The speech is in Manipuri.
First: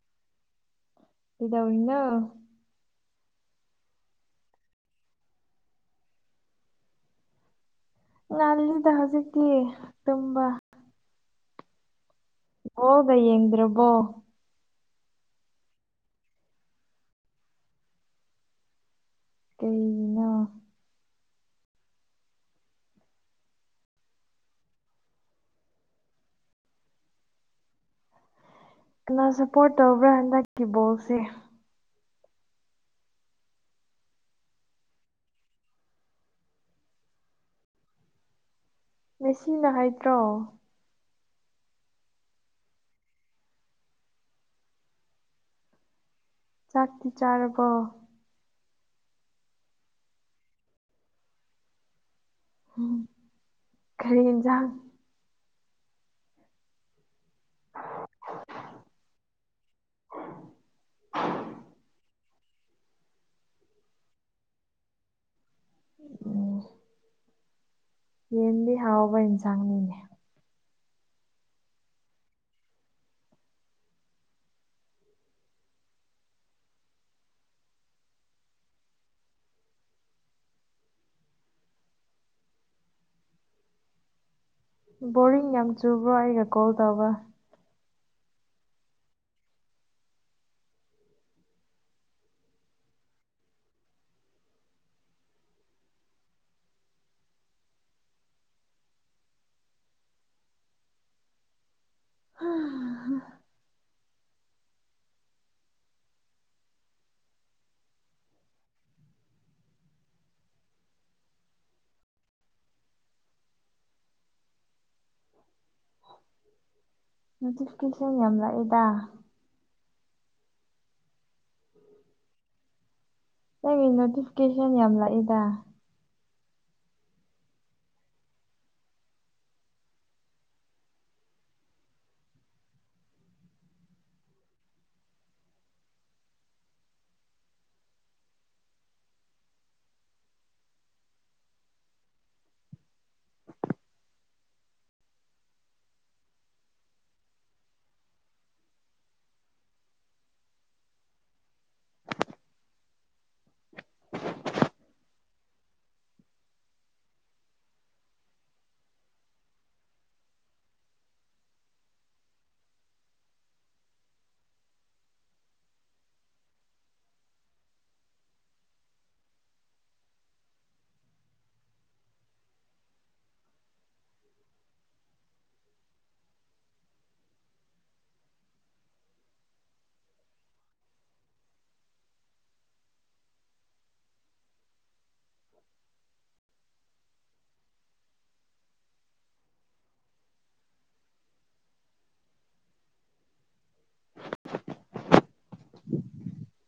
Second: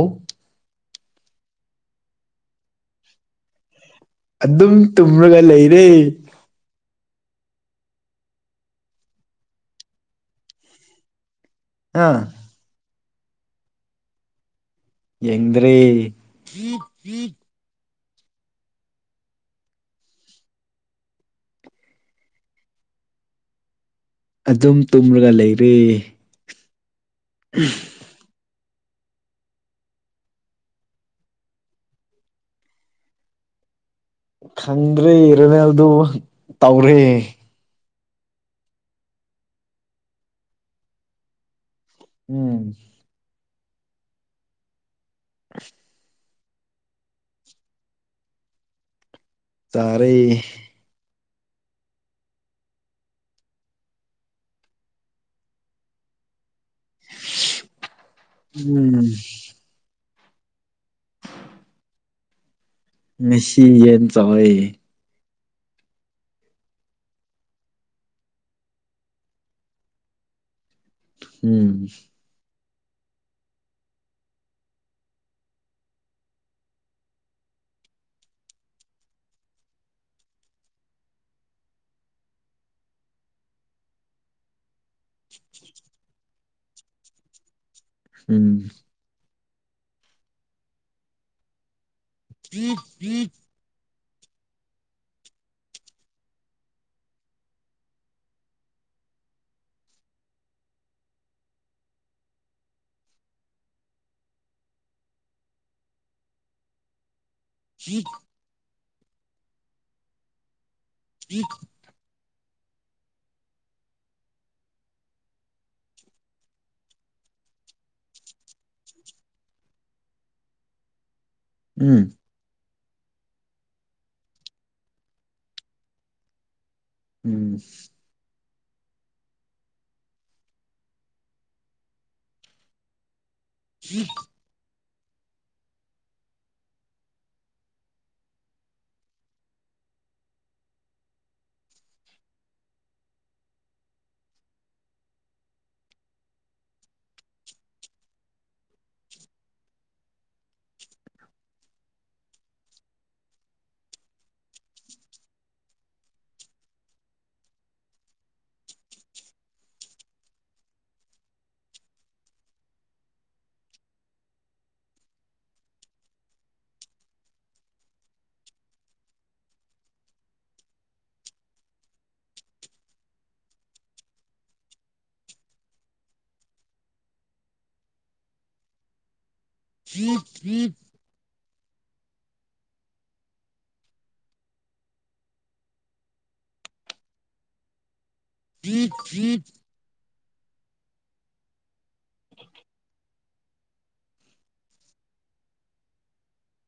ꯎꯞ ꯀꯩꯗꯧꯔꯤꯅꯣ ꯑꯗꯨꯝ ꯇꯨꯝꯔꯒ ꯂꯩꯔꯦ ꯉꯟꯂꯤꯗ ꯍꯧꯖꯤꯛꯇꯤ ꯇꯨꯝꯕꯥ ꯑꯥ ꯕꯣꯜꯒ ꯌꯦꯡꯗꯨ꯭ꯔꯕꯣ ꯌꯦꯡꯗꯔꯦ ꯀꯩꯒꯤꯅꯣ ꯑꯗꯨꯝ ꯇꯨꯝꯂꯒ ꯂꯩꯔꯦ ꯎꯝ ꯀꯅꯥ ꯁꯞꯄꯣꯔꯠ ꯇꯧꯕ꯭ꯔꯥ ꯍꯟꯗꯛꯀꯤ ꯕꯣꯜꯁꯦ ꯈꯪꯗ꯭ꯔꯦ ꯔꯣꯅꯥꯜꯗꯣ ꯇꯧꯔꯦ ꯃꯦꯁꯤꯅ ꯍꯩꯗ꯭ꯔꯣ ꯎꯝ [inaudible] ꯆꯥꯛꯇꯤ ꯆꯥꯔꯕꯣ ꯆꯥꯔꯦ ꯎꯝ ꯀꯔꯤ ꯏꯟꯖꯥꯡ ꯎꯝ ꯑ [inaudible] ꯉꯁꯤ ꯌꯦꯟ ꯆꯥꯏꯌꯦ ꯑꯣ ꯌꯦꯟꯗꯤ ꯍꯥꯎꯕ ꯏꯟꯁꯥꯡꯅꯤꯅꯦ ꯎꯝ ꯕꯣꯔꯤꯡ ꯌꯥꯝ ꯆꯨꯕ꯭ꯔꯣ ꯑꯩꯅ ꯀꯣꯜ ꯇꯧꯕ ꯎꯝ [inaudible] ꯍꯥ [inaudible] [inaudible] ꯅꯣꯇꯤꯐꯤꯀꯦꯁꯟ ꯌꯥꯝ ꯂꯥꯛꯑꯦꯗ ꯎꯝ ꯅꯪꯒꯤ ꯅꯣꯇꯤꯐꯤꯀꯦꯁꯟ ꯌꯥꯝ ꯂꯥꯛꯑꯦꯗ ꯑꯁ [inaudible] [inaudible] [inaudible] [inaudible]